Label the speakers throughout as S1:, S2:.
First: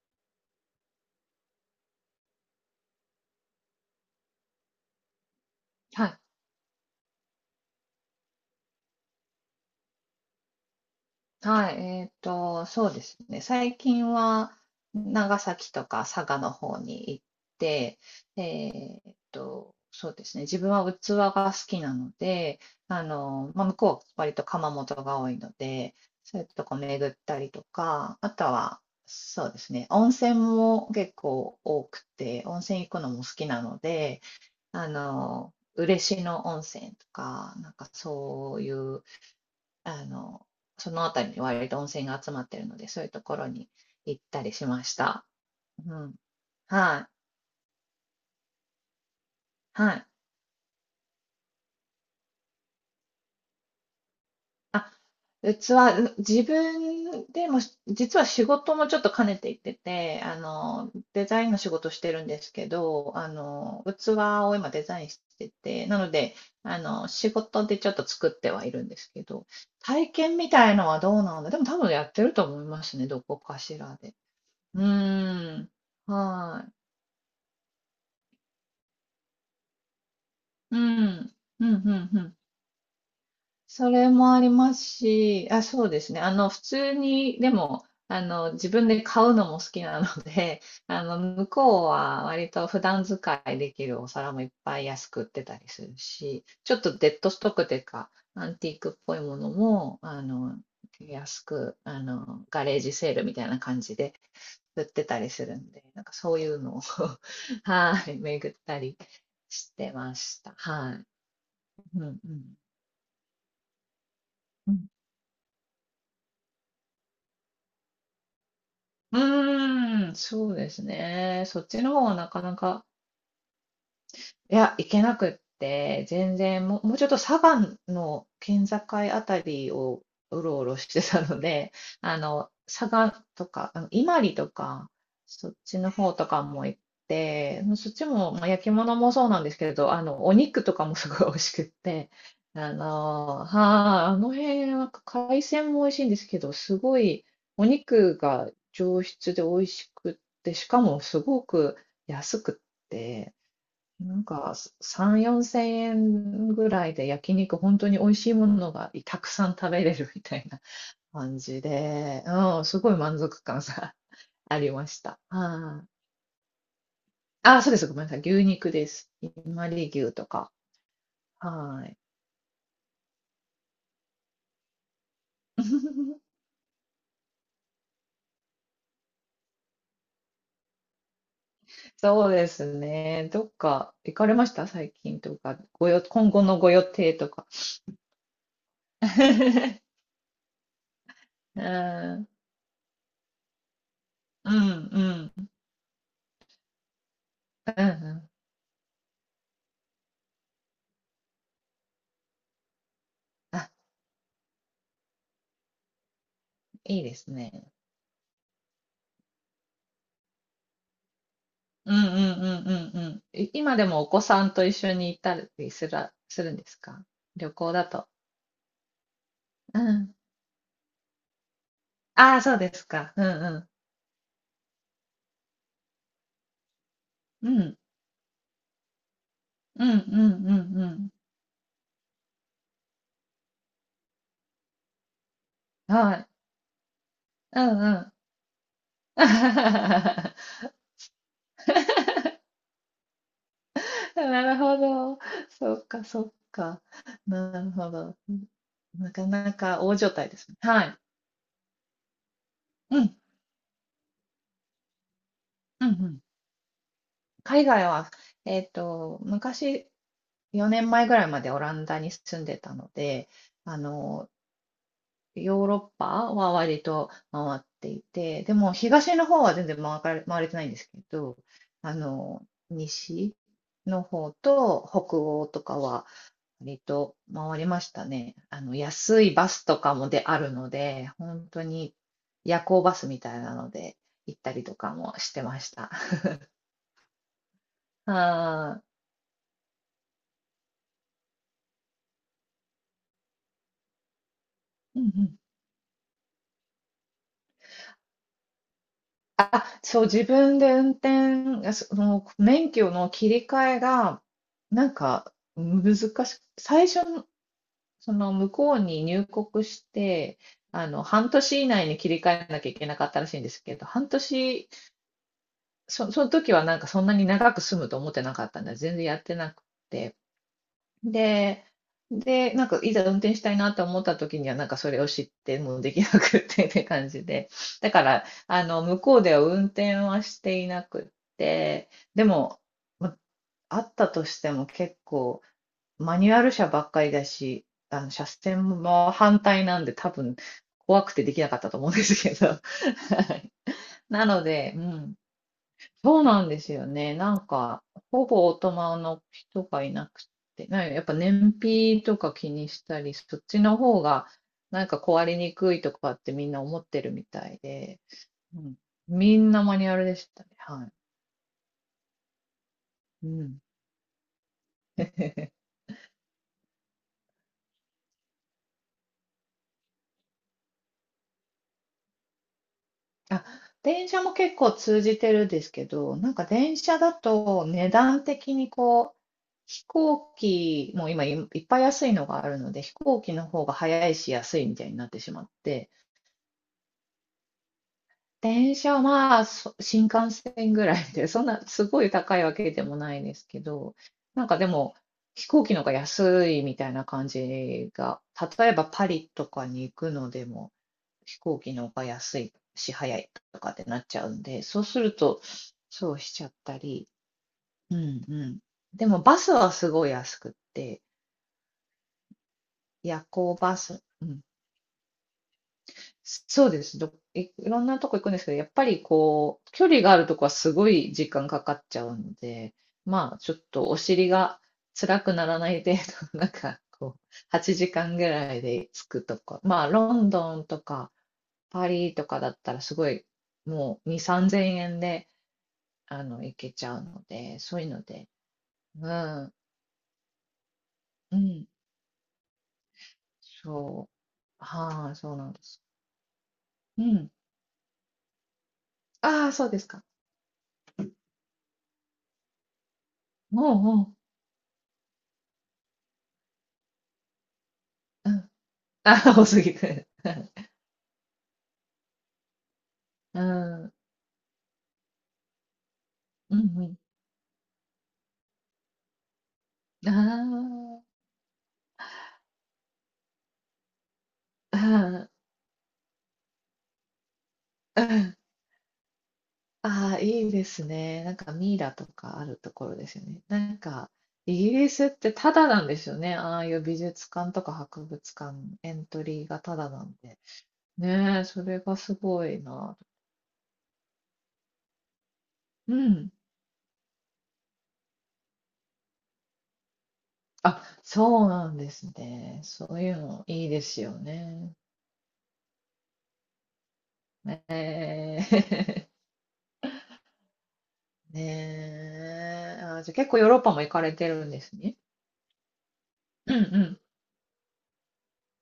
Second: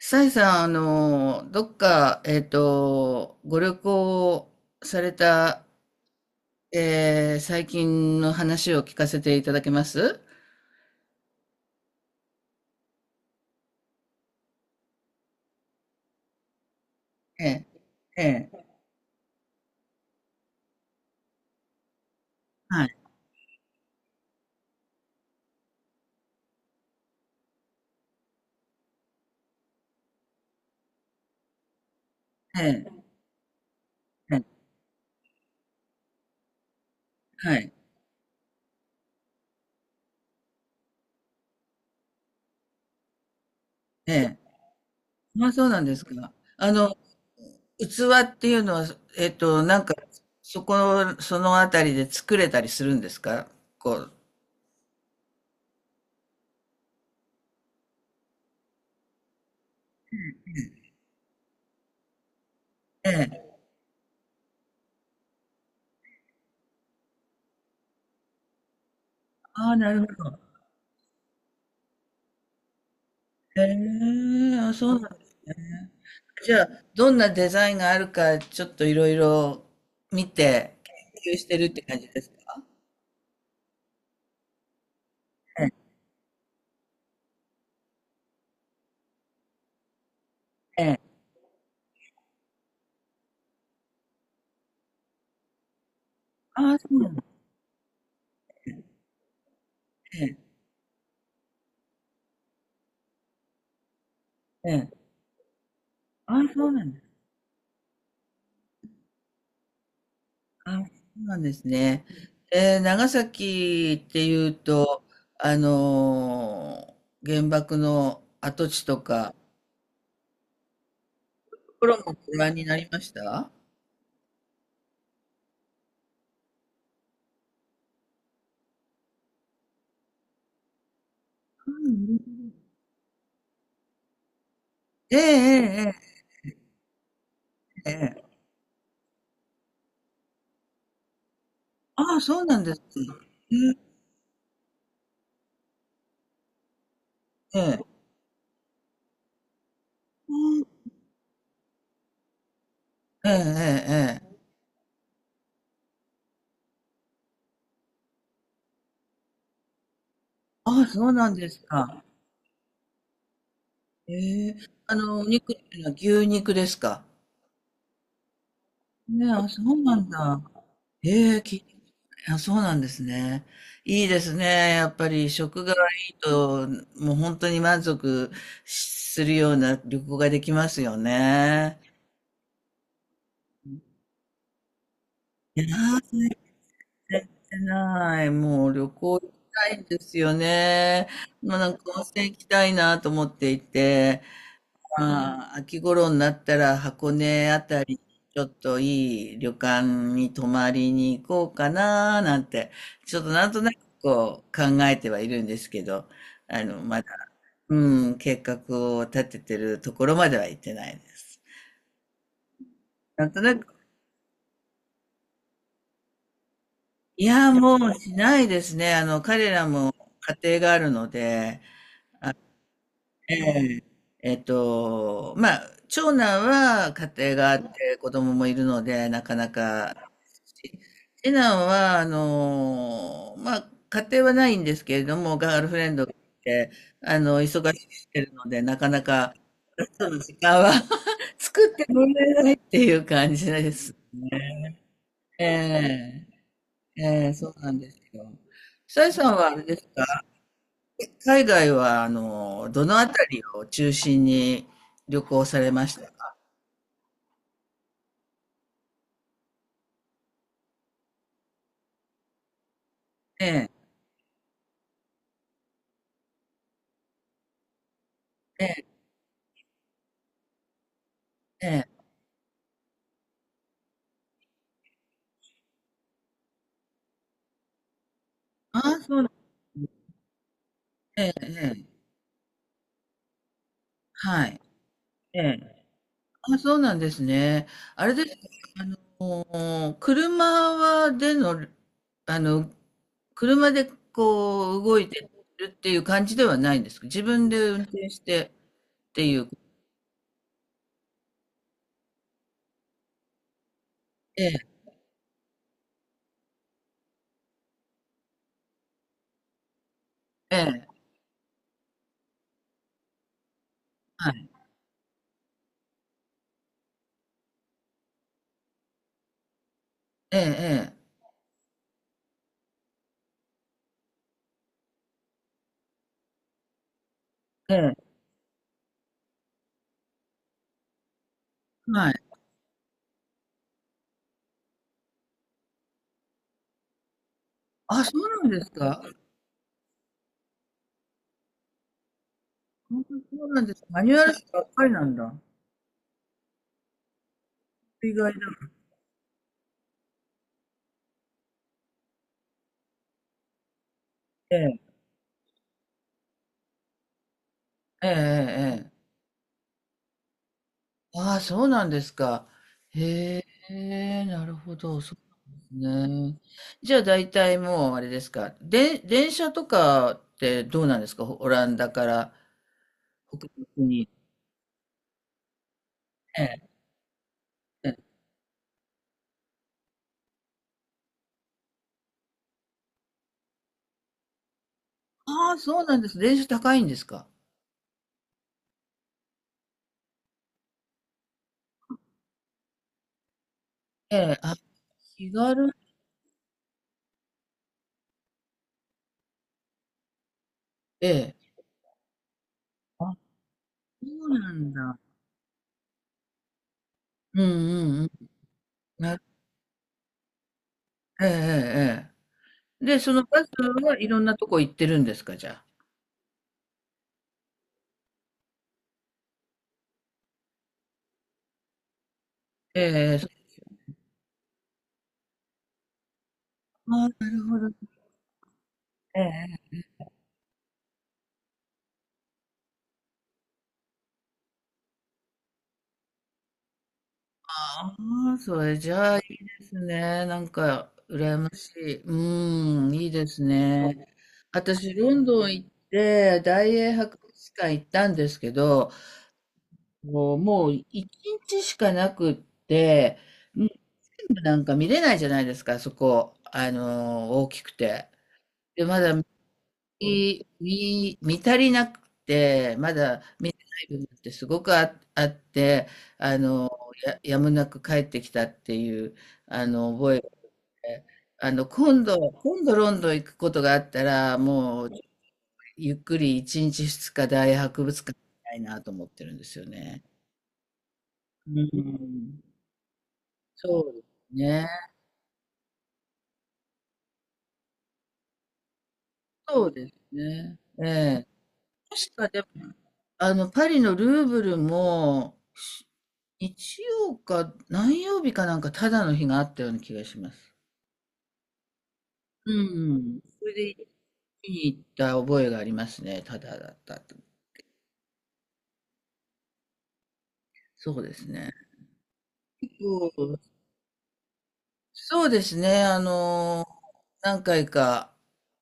S1: サイさん、どっか、ご旅行された、
S2: はい。
S1: 最近の話を聞かせていただけます？
S2: はい。そうですね。最近は長崎とか佐賀の方に行っ
S1: ええ、
S2: て、
S1: ええ、
S2: えそうですね。自分は器が好きなので、
S1: はい、
S2: 向こうは割と窯元が多いので、そういうとこ巡ったりとか、あとは、そうですね。温泉も結構多くて、温
S1: え
S2: 泉行く
S1: え、
S2: のも好きなので、
S1: ええ、
S2: 嬉野温泉と
S1: は
S2: か、な
S1: い、
S2: んかそういうあの、その辺りに割と温泉が集まってるので、そういうところに
S1: え
S2: 行っ
S1: え。
S2: たりしました。
S1: まあ、そうなんで
S2: う
S1: す
S2: ん。
S1: か。
S2: はい。
S1: 器っていうのは、えっと、なん
S2: は
S1: か、
S2: い。
S1: そこ、そのあたりで作れたりするんですかこう？
S2: あ、器、自分でも、実は仕事もちょっと兼ねていってて、デザインの仕事してるんですけ
S1: え
S2: ど、
S1: え。
S2: 器を今デザインしてて、なので、仕事でちょっと作ってはいるんですけど、
S1: ああ、なる
S2: 体
S1: ほ
S2: 験
S1: ど。
S2: みたいのはどうなんだ。でも多分やってると思いますね、どこか
S1: え
S2: しらで。
S1: え、あ、
S2: う
S1: そうなんです
S2: ーん。
S1: ね。じゃ
S2: は
S1: あ、
S2: い。
S1: どんなデザインがあるか、ちょっといろいろ見
S2: う
S1: て、研
S2: ん。
S1: 究してる
S2: う
S1: っ
S2: ん、う
S1: て感じ
S2: ん、
S1: で
S2: う
S1: すか？
S2: ん。それもありますし、あ、
S1: え
S2: そ
S1: え。
S2: うですね。普通に、でも、自分で買うのも好きなので、
S1: え え。
S2: 向こうは割と普段使いできるお皿もいっぱい安く売ってたりするし、
S1: あ
S2: ちょ
S1: あ、
S2: っ
S1: そ
S2: と
S1: うな
S2: デ
S1: ん
S2: ッ
S1: だ。
S2: ドストックというか、アンティークっぽいものも、
S1: ええ。
S2: 安く、ガレージセールみたいな感じで
S1: え
S2: 売っ
S1: え。
S2: てたりするんで、なんかそう
S1: あ
S2: い
S1: あ、
S2: う
S1: そう
S2: のを
S1: なんです。
S2: はい、巡ったりしてました。
S1: ああ、そ
S2: はい。
S1: うなんですね。
S2: うん、うん。
S1: 長崎っていう
S2: うん、
S1: と、あのー原爆の跡地とか、
S2: うーん、そうですね。そっ
S1: と
S2: ち
S1: こ
S2: の
S1: ろ
S2: 方が
S1: も
S2: な
S1: ご
S2: か
S1: 覧
S2: な
S1: にな
S2: か、
S1: りました？
S2: いや、行けなくって、全然、もうちょっと佐賀の県境あたりをうろうろしてたの
S1: う
S2: で、
S1: んうん うん、
S2: 佐賀とか、伊万里とか、
S1: ええ、
S2: そっちの
S1: え
S2: 方
S1: え、
S2: とかも行って、
S1: え
S2: そ
S1: え、
S2: っち
S1: ええ。
S2: も、まあ、焼き物もそうなんですけれど、お肉とかもすごい美味しくって、
S1: ああ、そうなんですか。
S2: はい、
S1: え
S2: あの辺は海鮮も美味しいんですけど、すごい
S1: え、
S2: お
S1: ええ。
S2: 肉が上質で美味しくって、しかもすごく安くっ
S1: ええ、
S2: て、
S1: え
S2: な
S1: え、え
S2: ん
S1: え。
S2: か3、4千円ぐらいで焼肉、本当に美味しいものがたくさん食べれるみたいな
S1: ああ、そうなん
S2: 感
S1: で
S2: じ
S1: すか。
S2: で、うん、すごい満足感さ、
S1: ええ、
S2: ありました。
S1: お肉ってい
S2: は
S1: うの
S2: い。
S1: は牛肉ですか。
S2: あ、そうです。ごめんなさい。牛肉です。
S1: ね、
S2: ひ
S1: あ、そ
S2: ま
S1: う
S2: り
S1: なん
S2: 牛と
S1: だ。
S2: か。
S1: ええ、聞いて、
S2: はい。
S1: あ、そうなんですね。いいですね。やっぱり食がいい と、もう本当に満足するような旅行ができますよね。
S2: そうですね。どっか行かれました最近とか？
S1: いやー、最
S2: 今後のご予定
S1: 近行っ
S2: とか？
S1: てない。もう旅行行きたいんで すよね。もう
S2: うん、
S1: なんか温
S2: うん、
S1: 泉行きたいなと思っていて、
S2: うん、うん、
S1: まあ、秋頃になったら箱根あ
S2: う
S1: たり、
S2: ん。
S1: ちょっといい旅館に泊まりに行こうかななんて、ちょっとなんと
S2: あ、
S1: なくこう考えてはいるんですけど、
S2: い
S1: ま
S2: い
S1: だ、
S2: ですね。
S1: うん、計画を立ててるところまでは行ってないです。
S2: うんうんうんうんうん。
S1: なんとなく、
S2: 今でもお子さんと一緒に行ったりするんですか？
S1: いや、
S2: 旅行
S1: も
S2: だ
S1: う
S2: と。
S1: しないですね。彼ら
S2: う
S1: も
S2: ん。
S1: 家庭があるので、
S2: ああ、そうですか。うんう
S1: え
S2: ん。
S1: え、まあ、長男は家庭が
S2: う
S1: あっ
S2: ん。
S1: て子供もいるので、なかな
S2: うんう
S1: か
S2: んうんうん。
S1: 次男は、まあ、家庭はないんですけれども、ガールフレンドが
S2: は
S1: い
S2: い。
S1: て、
S2: う
S1: 忙
S2: ん
S1: しく
S2: う
S1: し
S2: ん。
S1: てるので、なかなか、その時 間は 作ってもらえないっていう感じです。
S2: なるほど。
S1: え
S2: そっかそ
S1: え、
S2: っか。
S1: ええ、そう
S2: なる
S1: なんで
S2: ほ
S1: す
S2: ど。
S1: よ。さ
S2: な
S1: え
S2: か
S1: さんはあ
S2: な
S1: れで
S2: か
S1: す
S2: 大所
S1: か、
S2: 帯ですね。はい。
S1: 海外は、どの
S2: う
S1: あ
S2: ん。
S1: たりを中心に旅行されま
S2: うんう
S1: した
S2: ん。
S1: か？
S2: 海外は、昔、4年前ぐらいまでオランダに住んでたので、
S1: ええ、
S2: あの、ヨーロッパは割と回っていて、で
S1: え
S2: も
S1: え、
S2: 東の方は全然回れてないんですけど、
S1: ええ。
S2: 西の方と北欧とかは割と回りましたね。
S1: ああ、そう
S2: 安
S1: なん
S2: い
S1: で
S2: バス
S1: す
S2: と
S1: ね。
S2: かもであるので、
S1: ええ、
S2: 本当
S1: え
S2: に
S1: え、
S2: 夜行バスみたいなので行っ
S1: は
S2: た
S1: い。
S2: りとかもし
S1: え
S2: てまし
S1: え、
S2: た。
S1: あ、そうなんですね。あれ
S2: あ
S1: ですか、
S2: ー
S1: あの、車はでの、あの、車でこう動
S2: うんう
S1: いて
S2: ん、
S1: るっていう感じではないんですか、自分で運転してっていう？
S2: そう、自分で運転、その免許の切り替えが、
S1: ええ、
S2: なんか難しく、その向こうに入国して、
S1: ええ、
S2: 半年以内に切り替えなきゃいけなかったらしいんですけど、半
S1: はい、
S2: 年、その時はなんかそんなに長く住むと思ってなかったんで、全然やってなくて。
S1: ええ、え
S2: で、で、なんかいざ運転したいなと思った時には、なんかそれを知ってもうできなくって って感じで。だ
S1: え、
S2: か
S1: ええ、
S2: ら、向こうでは運転はしていなくって、
S1: はい。
S2: でも、まあったとしても結構、マニュアル車ばっかりだし、
S1: あ、そ
S2: 車
S1: うなんで
S2: 線
S1: すか。
S2: も反対なんで多分怖くてできなかったと思うんですけど。
S1: 本当にそうな んです。マニュア
S2: な
S1: ル
S2: の
S1: 車ばっ
S2: で、う
S1: かりな
S2: ん。
S1: んだ。
S2: そうなんですよね。なんか、
S1: 意
S2: ほ
S1: 外
S2: ぼオー
S1: だ。
S2: トマの人がいなくて、なんかやっぱ燃費とか気にしたり、そっちの方が
S1: ええ、
S2: なんか壊れにくいとかってみんな思ってるみたいで、
S1: ええ、
S2: うん。
S1: ええ。ええ、
S2: みんなマニュアルでしたね。はい。
S1: ああ、そうなんですか。
S2: う
S1: へ
S2: ん。
S1: え、なるほど。そ うなんですね。じゃあ大体もうあれですか。で、電車とかってどうなんですか、オランダから
S2: あ、
S1: 北陸
S2: 電
S1: に？
S2: 車も結構通じてるんですけど、なん
S1: え
S2: か
S1: え。
S2: 電車だと値
S1: ええ、
S2: 段的にこう、飛行機も今いっぱい安いのがあるので、飛行機の方が早いし安いみたいになってしまっ
S1: ああ、そう
S2: て、
S1: なんです。電車高いんですか？
S2: 電車は、新幹線ぐらいで、そんなすごい高いわけでもないですけど、
S1: ええ。
S2: なん
S1: あ、
S2: かでも、
S1: 気
S2: 飛行
S1: 軽。
S2: 機の方が安いみたいな感じが、例えばパリとかに行くのでも、
S1: ええ。
S2: 飛行機の方が安いし、
S1: あ、
S2: 早
S1: そ
S2: いとかってなっちゃう
S1: う
S2: ん
S1: な
S2: で、
S1: ん
S2: そう
S1: だ。
S2: すると、そうしちゃったり、
S1: うんう
S2: う
S1: んうん。
S2: んうん。で
S1: な、
S2: もバスはすごい安くって、
S1: ええ、ええ。ええで、その
S2: 夜
S1: バス
S2: 行バ
S1: は
S2: ス、
S1: いろん
S2: う
S1: な
S2: ん、
S1: とこ行ってるんですか、じゃあ？
S2: そうです。いろんなとこ行くんですけど、やっぱりこう、距離があるとこはすごい時間かかっちゃうので、
S1: え
S2: まあ、
S1: え。
S2: ちょっとお尻が辛くならない程度、なんか
S1: ああ、
S2: こう、
S1: なるほど。
S2: 8時間ぐらいで着
S1: え
S2: くとか、
S1: え。
S2: まあ、ロンドンとかパリとかだったらすごい、もう2、3000円で、行けちゃうので、そういう
S1: あ
S2: ので、
S1: あ、それじ
S2: う
S1: ゃあいい
S2: ん、
S1: ですね。なんか、
S2: う
S1: 羨ま
S2: ん、
S1: しい。うん、いいですね。
S2: そう、
S1: 私、ロ
S2: はい、
S1: ン
S2: そう
S1: ド
S2: な
S1: ン
S2: んで
S1: 行っ
S2: す。
S1: て、大英
S2: う
S1: 博
S2: ん、
S1: 物館行ったんですけど、
S2: ああ、そうですか。
S1: もう、もう一日しかなくって、うん、
S2: もう、も
S1: 全部なんか見れないじゃないですか、そこ。大きくて。
S2: う、うん、
S1: で、まだ
S2: あ
S1: 見
S2: あ、多すぎて。
S1: 見見足りなくて、まだ
S2: う
S1: 見てな
S2: ん、
S1: い
S2: うん
S1: 部分ってすごくあって、あ
S2: う
S1: の、
S2: ん。
S1: やむなく帰ってきたっていう、あの、覚
S2: あ
S1: えで、今度ロンドン行くことがあったら、
S2: あ、
S1: もう、
S2: あ
S1: ゆっくり1日2日大博物
S2: あ、う
S1: 館行
S2: ん。
S1: きたいなと思ってるんですよね。
S2: ああ、いいですね。なんか
S1: う
S2: ミイラとか
S1: ん、
S2: あるところですよね。なん
S1: そうで
S2: か、
S1: す
S2: イ
S1: ね。
S2: ギリスってタダなんですよね。ああいう美術館とか博物館、エントリーが
S1: そう
S2: タ
S1: で
S2: ダ
S1: す
S2: なんで。
S1: ね。ええ、
S2: ねえ、それがす
S1: 確かで
S2: ごい
S1: も、
S2: な。
S1: パリのルーブルも、
S2: うん。
S1: 日曜か何曜日かなんかただの日があったような気がします。
S2: あ、そうなんですね。
S1: う
S2: そういう
S1: ん。
S2: の
S1: それ
S2: いい
S1: で
S2: ですよ
S1: 見に
S2: ね。
S1: 行った覚えがありますね。ただだったと。
S2: ねえ。
S1: そうです ね。
S2: ねえ。あ、じ
S1: そ
S2: ゃあ結構
S1: う
S2: ヨーロッパも行かれてるんですね。
S1: そうですね。
S2: うんうん。
S1: 何回か、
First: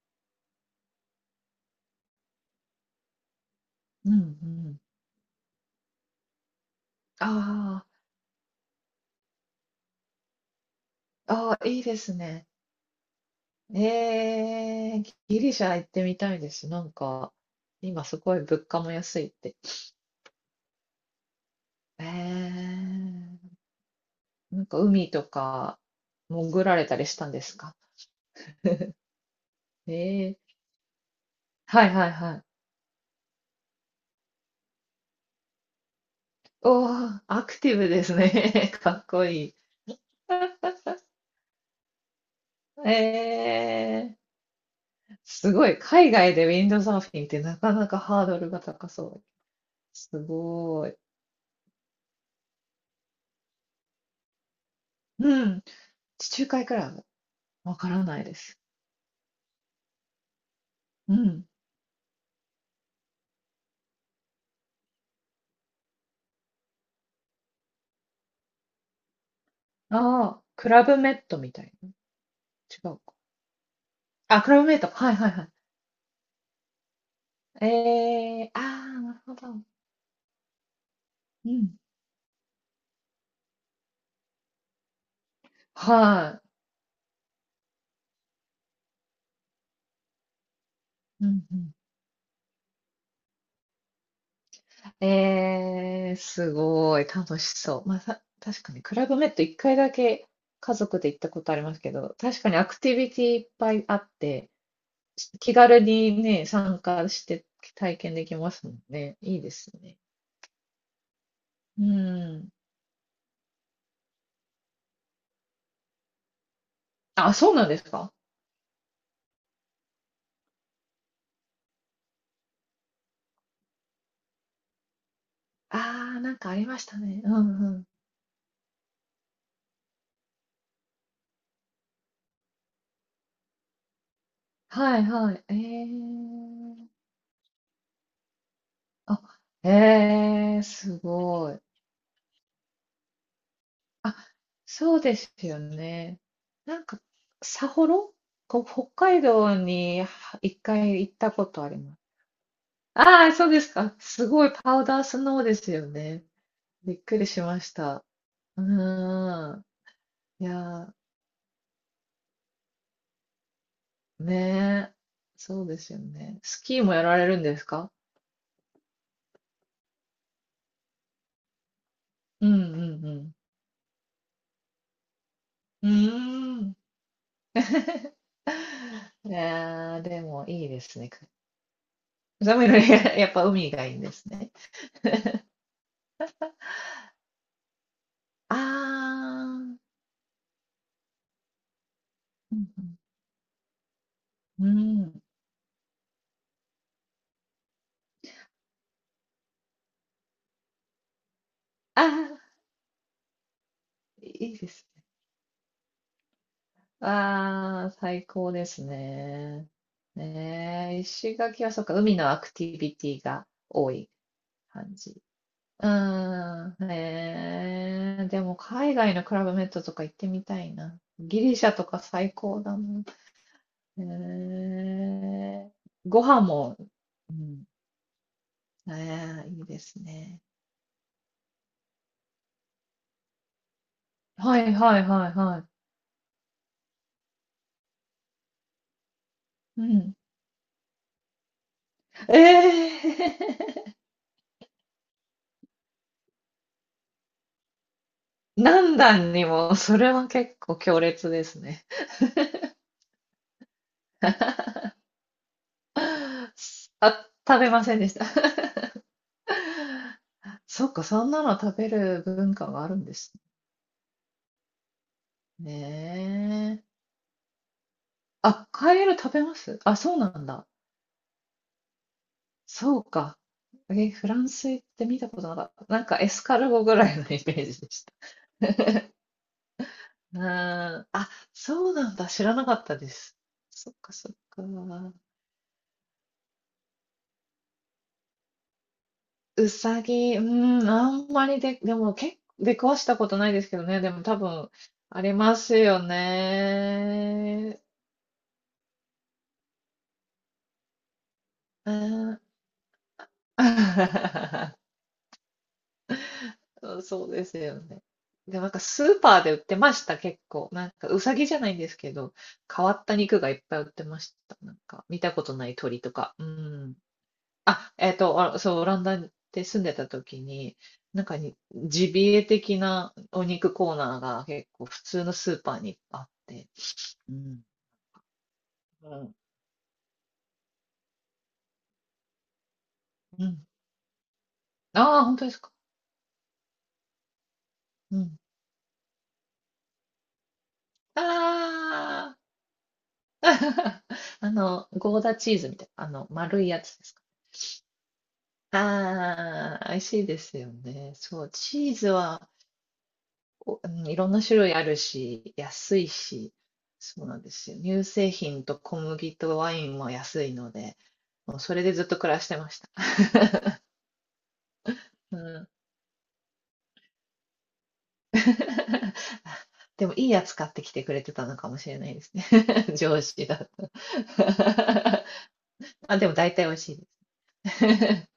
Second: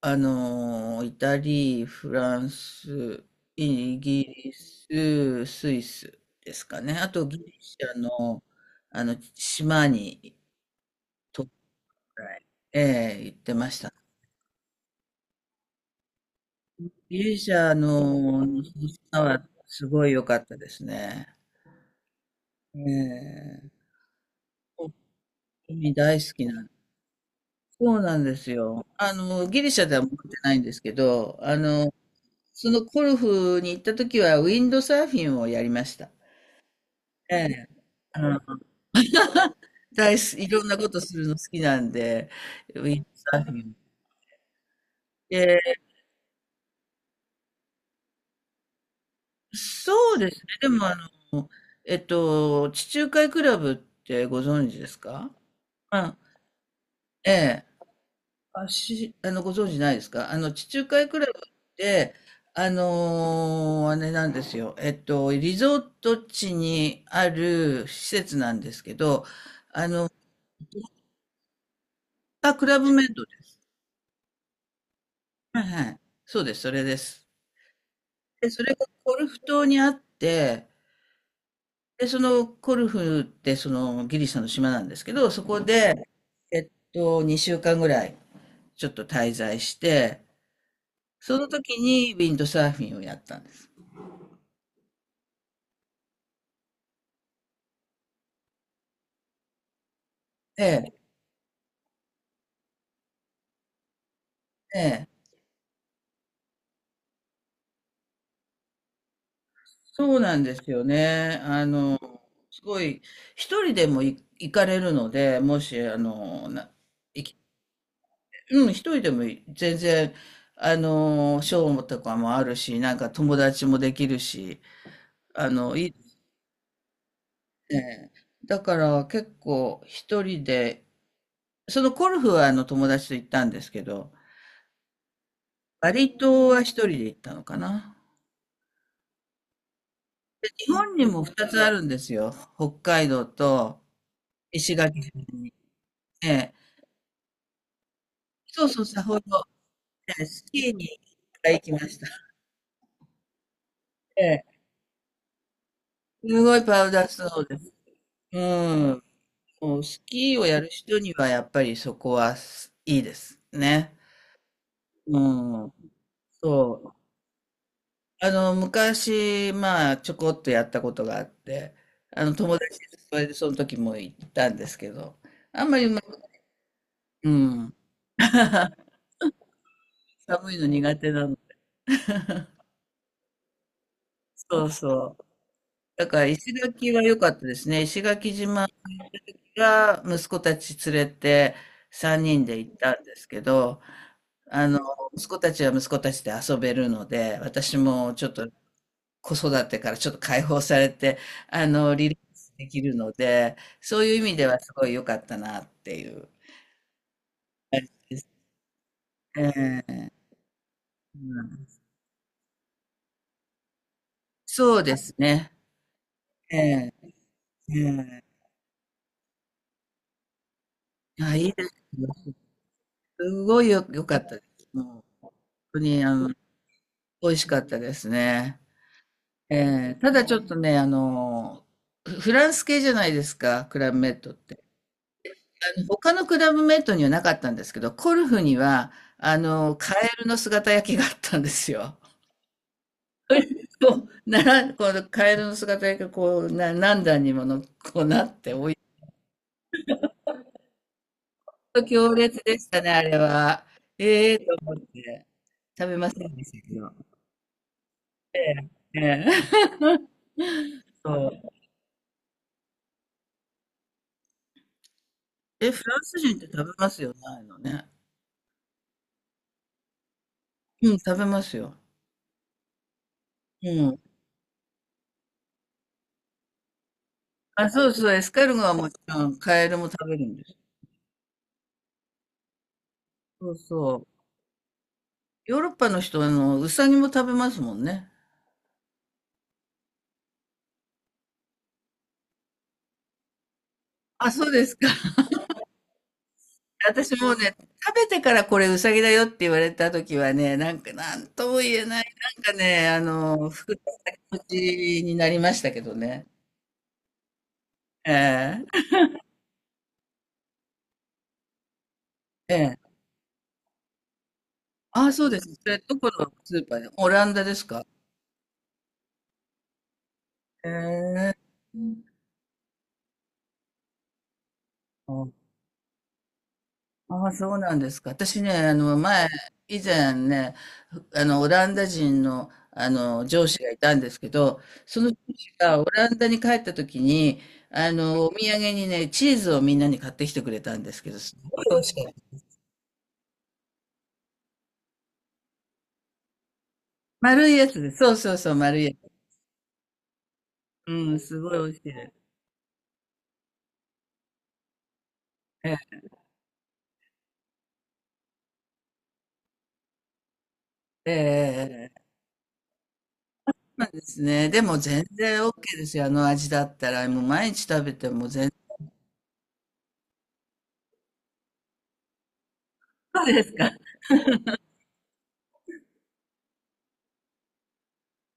S1: イタリー、フランス、イ
S2: うん
S1: ギ
S2: う
S1: リ
S2: ん。
S1: ス、スイスですかね。あとギリシ
S2: あ
S1: ャの、あの島に、
S2: あ、ああ、いいですね。
S1: ええ、行ってました。
S2: ええギリシャ行ってみたいです。なん
S1: ギ
S2: か、
S1: リシャ
S2: 今すごい
S1: の
S2: 物価も安
S1: 島
S2: いっ
S1: は
S2: て。
S1: すごい良かったですね。
S2: え
S1: え
S2: え
S1: え、
S2: なんか
S1: 本
S2: 海と
S1: 当
S2: か
S1: に大好き
S2: 潜
S1: な。
S2: られたりしたんですか？
S1: そうなんですよ。ギリシャでは持って
S2: え
S1: な
S2: え
S1: いんですけど、あ
S2: はい
S1: の、
S2: はいはい。
S1: そのコルフに行った時はウィンドサーフィンをやりました。
S2: おお、
S1: え
S2: アク
S1: え、
S2: ティブです
S1: あの、
S2: ね。かっこいい。
S1: 大好き、いろんなことするの好きなんで、ウィンドサーフィン。
S2: ええす
S1: で、
S2: ごい。海外でウィンドサーフィンってなかなかハードルが高そう。す
S1: そうですね。でも、
S2: ごい。
S1: の、地中海クラブってご存知ですか？
S2: うん。
S1: うん。
S2: 地中海クラブ。
S1: ええ。
S2: わからないです。
S1: あ、し、あの、ご存知ないですか、あの、地中海
S2: う
S1: クラブっ
S2: ん。
S1: て、あれなんですよ。えっと、リゾート地にある施設なんですけど、
S2: ああ、クラブメットみたいな。違
S1: あ、クラブ
S2: う
S1: メイ
S2: か。
S1: ドです。
S2: あ、クラブメット。はいはいはい。
S1: はいはい。そうです、それです。
S2: え
S1: で、
S2: えあ
S1: それが
S2: あ、な
S1: コ
S2: る
S1: ル
S2: ほ
S1: フ
S2: ど。
S1: 島にあって、
S2: うん。
S1: で、そのコルフってそのギリシャの島なんですけど、そこで、
S2: は
S1: えっと、2週間ぐらいちょっと滞在して、
S2: い。う
S1: そ
S2: ん
S1: の
S2: うん。
S1: 時にウィンドサーフィンをやったんです。
S2: ええすごい。楽しそう。まあ、確かに、クラブメット一回だけ家
S1: え
S2: 族で行ったことありますけど、確かにアクティビティいっぱいあって、
S1: え、え、
S2: 気軽にね、参加して体験できますもんね。いいですね。
S1: そうなんですよね。
S2: うん。
S1: すごい、一人でも行かれるので、もし、あの、な、行
S2: あ、
S1: き、
S2: そうなんですか？
S1: うん、一人でも全然、ショーとかもあるし、なんか友達もできるし、あの、いいで
S2: ああ
S1: す
S2: ー、なんかありましたね。うんうん。
S1: ね。だから結構一人で、そのゴルフはあの友達と行ったんですけど、
S2: はいはい。
S1: バリ島は一
S2: ー、
S1: 人で行ったのかな。
S2: あ、
S1: 日本
S2: す
S1: にも二
S2: ごい。
S1: つあるんですよ。北海道と
S2: あ、
S1: 石
S2: そう
S1: 垣
S2: で
S1: 島
S2: す
S1: に。
S2: よね。
S1: ええ、
S2: なんか、札幌
S1: そ
S2: こ、
S1: うそう、
S2: 北
S1: さほ
S2: 海
S1: ど。
S2: 道には
S1: ええ、ス
S2: 一
S1: キーにいっ
S2: 回行ったこ
S1: かい行
S2: とあ
S1: きま
S2: りま
S1: し
S2: す。
S1: た。
S2: ああ、そうですか。
S1: え
S2: す
S1: え、
S2: ごいパウダースノーですよね。
S1: すごいパウ
S2: びっ
S1: ダー
S2: く
S1: ス
S2: り
S1: ノ
S2: し
S1: ーで
S2: ま
S1: す。
S2: した。
S1: う
S2: う
S1: ん。
S2: ーん。
S1: もうスキー
S2: い
S1: をやる
S2: や
S1: 人にはやっぱりそこはすいいですね。
S2: ー、ねえ。
S1: う
S2: そう
S1: ん。
S2: ですよね。スキ
S1: そ
S2: ーも
S1: う。
S2: やられるんですか？
S1: 昔、まあ、ちょこっとやったことがあって、あの、
S2: うんう
S1: 友達とそれで
S2: ん
S1: その時も行ったんですけど、あんまり
S2: う
S1: うまく
S2: ん。うーん。
S1: うん。
S2: いやー、でも
S1: 寒い
S2: い
S1: の
S2: いで
S1: 苦
S2: すね。
S1: 手なの。
S2: 寒いのに やっぱ海がいいんですね。
S1: そうそう。だから石垣は良かったですね。石垣
S2: あ
S1: 島
S2: ー、
S1: が息子たち連れて3人
S2: う
S1: で行っ
S2: ん
S1: たんですけど、
S2: う
S1: あ
S2: ん、
S1: の、
S2: うん。
S1: 息子たちは息子たちで遊べるので、私もちょっと子育てからちょっと解放されて、
S2: あ
S1: リラックスできるので、そういう
S2: ー、
S1: 意
S2: い
S1: 味で
S2: い
S1: は
S2: で
S1: すご
S2: す
S1: い
S2: ね。
S1: 良かったなっていう。
S2: あー、最高ですね。
S1: ええ、
S2: ねえ、
S1: う
S2: 石垣
S1: ん、
S2: はそっか、海のアクティビティが多い
S1: そう
S2: 感
S1: です
S2: じ。
S1: ね。
S2: う
S1: え
S2: ーん、
S1: え、え
S2: ねえ、でも海外のクラブメットとか行ってみたいな。
S1: え、あ、
S2: ギ
S1: いい
S2: リ
S1: で
S2: シ
S1: す
S2: ャとか
S1: よ。
S2: 最高だな。
S1: すごいよ、
S2: へ
S1: 良かったです。もう、本
S2: え。
S1: 当に、
S2: ご飯も、
S1: 美
S2: う
S1: 味しか
S2: ん。
S1: ったですね。
S2: ええ、いいで
S1: ええ、
S2: す
S1: ただち
S2: ね。
S1: ょっとね、フランス系じゃないですか、クラブメイトっ
S2: は
S1: て。
S2: いはいはいは
S1: あの、他のクラブメイトにはなかったんですけど、コルフには、あの、
S2: い。う
S1: カエ
S2: ん。
S1: ルの姿焼きがあったんですよ。
S2: ええ。
S1: こう、なら、このカエルの姿焼きがこう、何段にもの、こうなって、おい、
S2: 何段にも、それは結構強烈ですね。
S1: 強烈でしたね、あれは。ええと思って、食べませんでしたけど。
S2: あ、食べませんでした。
S1: ええ、ええ。
S2: そっ か、そ
S1: そ
S2: んな
S1: う。
S2: の食べる文化があるんです
S1: え、フランス人って食べ
S2: ね。
S1: ますよね、ああいうのね。
S2: あ、カエル食べます？あ、そうなんだ。
S1: うん、食べますよ。
S2: そうか。
S1: うん。
S2: え、フランス行って見たことなかった。なんかエスカルゴぐらいのイメー
S1: あ、
S2: ジ
S1: そ
S2: で
S1: う
S2: し
S1: そう、
S2: た。
S1: エスカルゴはもちろん、カエルも食べるん
S2: う
S1: です。
S2: ーん。あ、そうなんだ。知らなかったです。
S1: そう
S2: そっ
S1: そう。
S2: かそっか。
S1: ヨーロッパの人は、ウサギも食べますもんね。
S2: うさぎ、うーん、あんまりで、でも結構出くわしたことないですけどね。でも
S1: あ、
S2: 多
S1: そうで
S2: 分、
S1: すか。
S2: ありますよ
S1: 私もうね、
S2: ね。
S1: 食べてからこれウサギだよって言われた時はね、なんか、なんとも言え
S2: う
S1: ない、な
S2: ん。
S1: んかね、腹持 ちになりましたけどね。
S2: そうですよね。でも
S1: え
S2: なんか
S1: え、
S2: スーパーで売ってました、結構。なんかうさぎじゃないんですけど、
S1: え
S2: 変わ
S1: え。
S2: った肉がいっぱい売ってました。なんか
S1: あ、
S2: 見
S1: そう
S2: た
S1: で
S2: こ
S1: す。
S2: と
S1: そ
S2: ない
S1: れ、ど
S2: 鳥
S1: こ
S2: と
S1: の
S2: か。う
S1: スーパーで、
S2: ん。
S1: オランダですか？
S2: あ、あそう、オランダで住んでた時
S1: え
S2: に、
S1: え。
S2: ジビエ的なお肉コーナーが結構普通のスーパーにあって、
S1: ああ、
S2: う
S1: そう
S2: ん。
S1: なんですか。私ね、
S2: うん。
S1: 以前ね、オランダ人の、あの、
S2: う
S1: 上司
S2: ん。
S1: がいたんですけど、その上
S2: ああ、本当で
S1: 司
S2: すか？
S1: がオランダに帰った時に、
S2: う
S1: お
S2: ん。
S1: 土産にね、チーズをみんなに買ってきてくれたんですけど、
S2: あ
S1: すごい美味しかっ
S2: あ。
S1: た。
S2: ゴーダチーズみたいな、丸いやつですか？
S1: 丸いやつです。そうそうそう、丸いやつ。
S2: ああ、美味しいですよ
S1: う
S2: ね。
S1: ん、す
S2: そう、
S1: ごい美味
S2: チ
S1: しい
S2: ーズ
S1: です。
S2: は、うん、いろんな種類あるし、
S1: ええ、
S2: 安いし、そうなんですよ。乳製品と小麦とワインも安いので、
S1: え
S2: もうそれ
S1: え、え
S2: でず
S1: え、
S2: っと暮らしてました。
S1: まあですね。でも全
S2: う
S1: 然 OK
S2: ん。
S1: ですよ。あの味だったら、もう毎日食べても全然
S2: でもいいやつ買ってきてくれてたのかもしれないですね。上
S1: そうで
S2: 司
S1: す
S2: だ
S1: か。
S2: と。あ、でも大体美味しいです。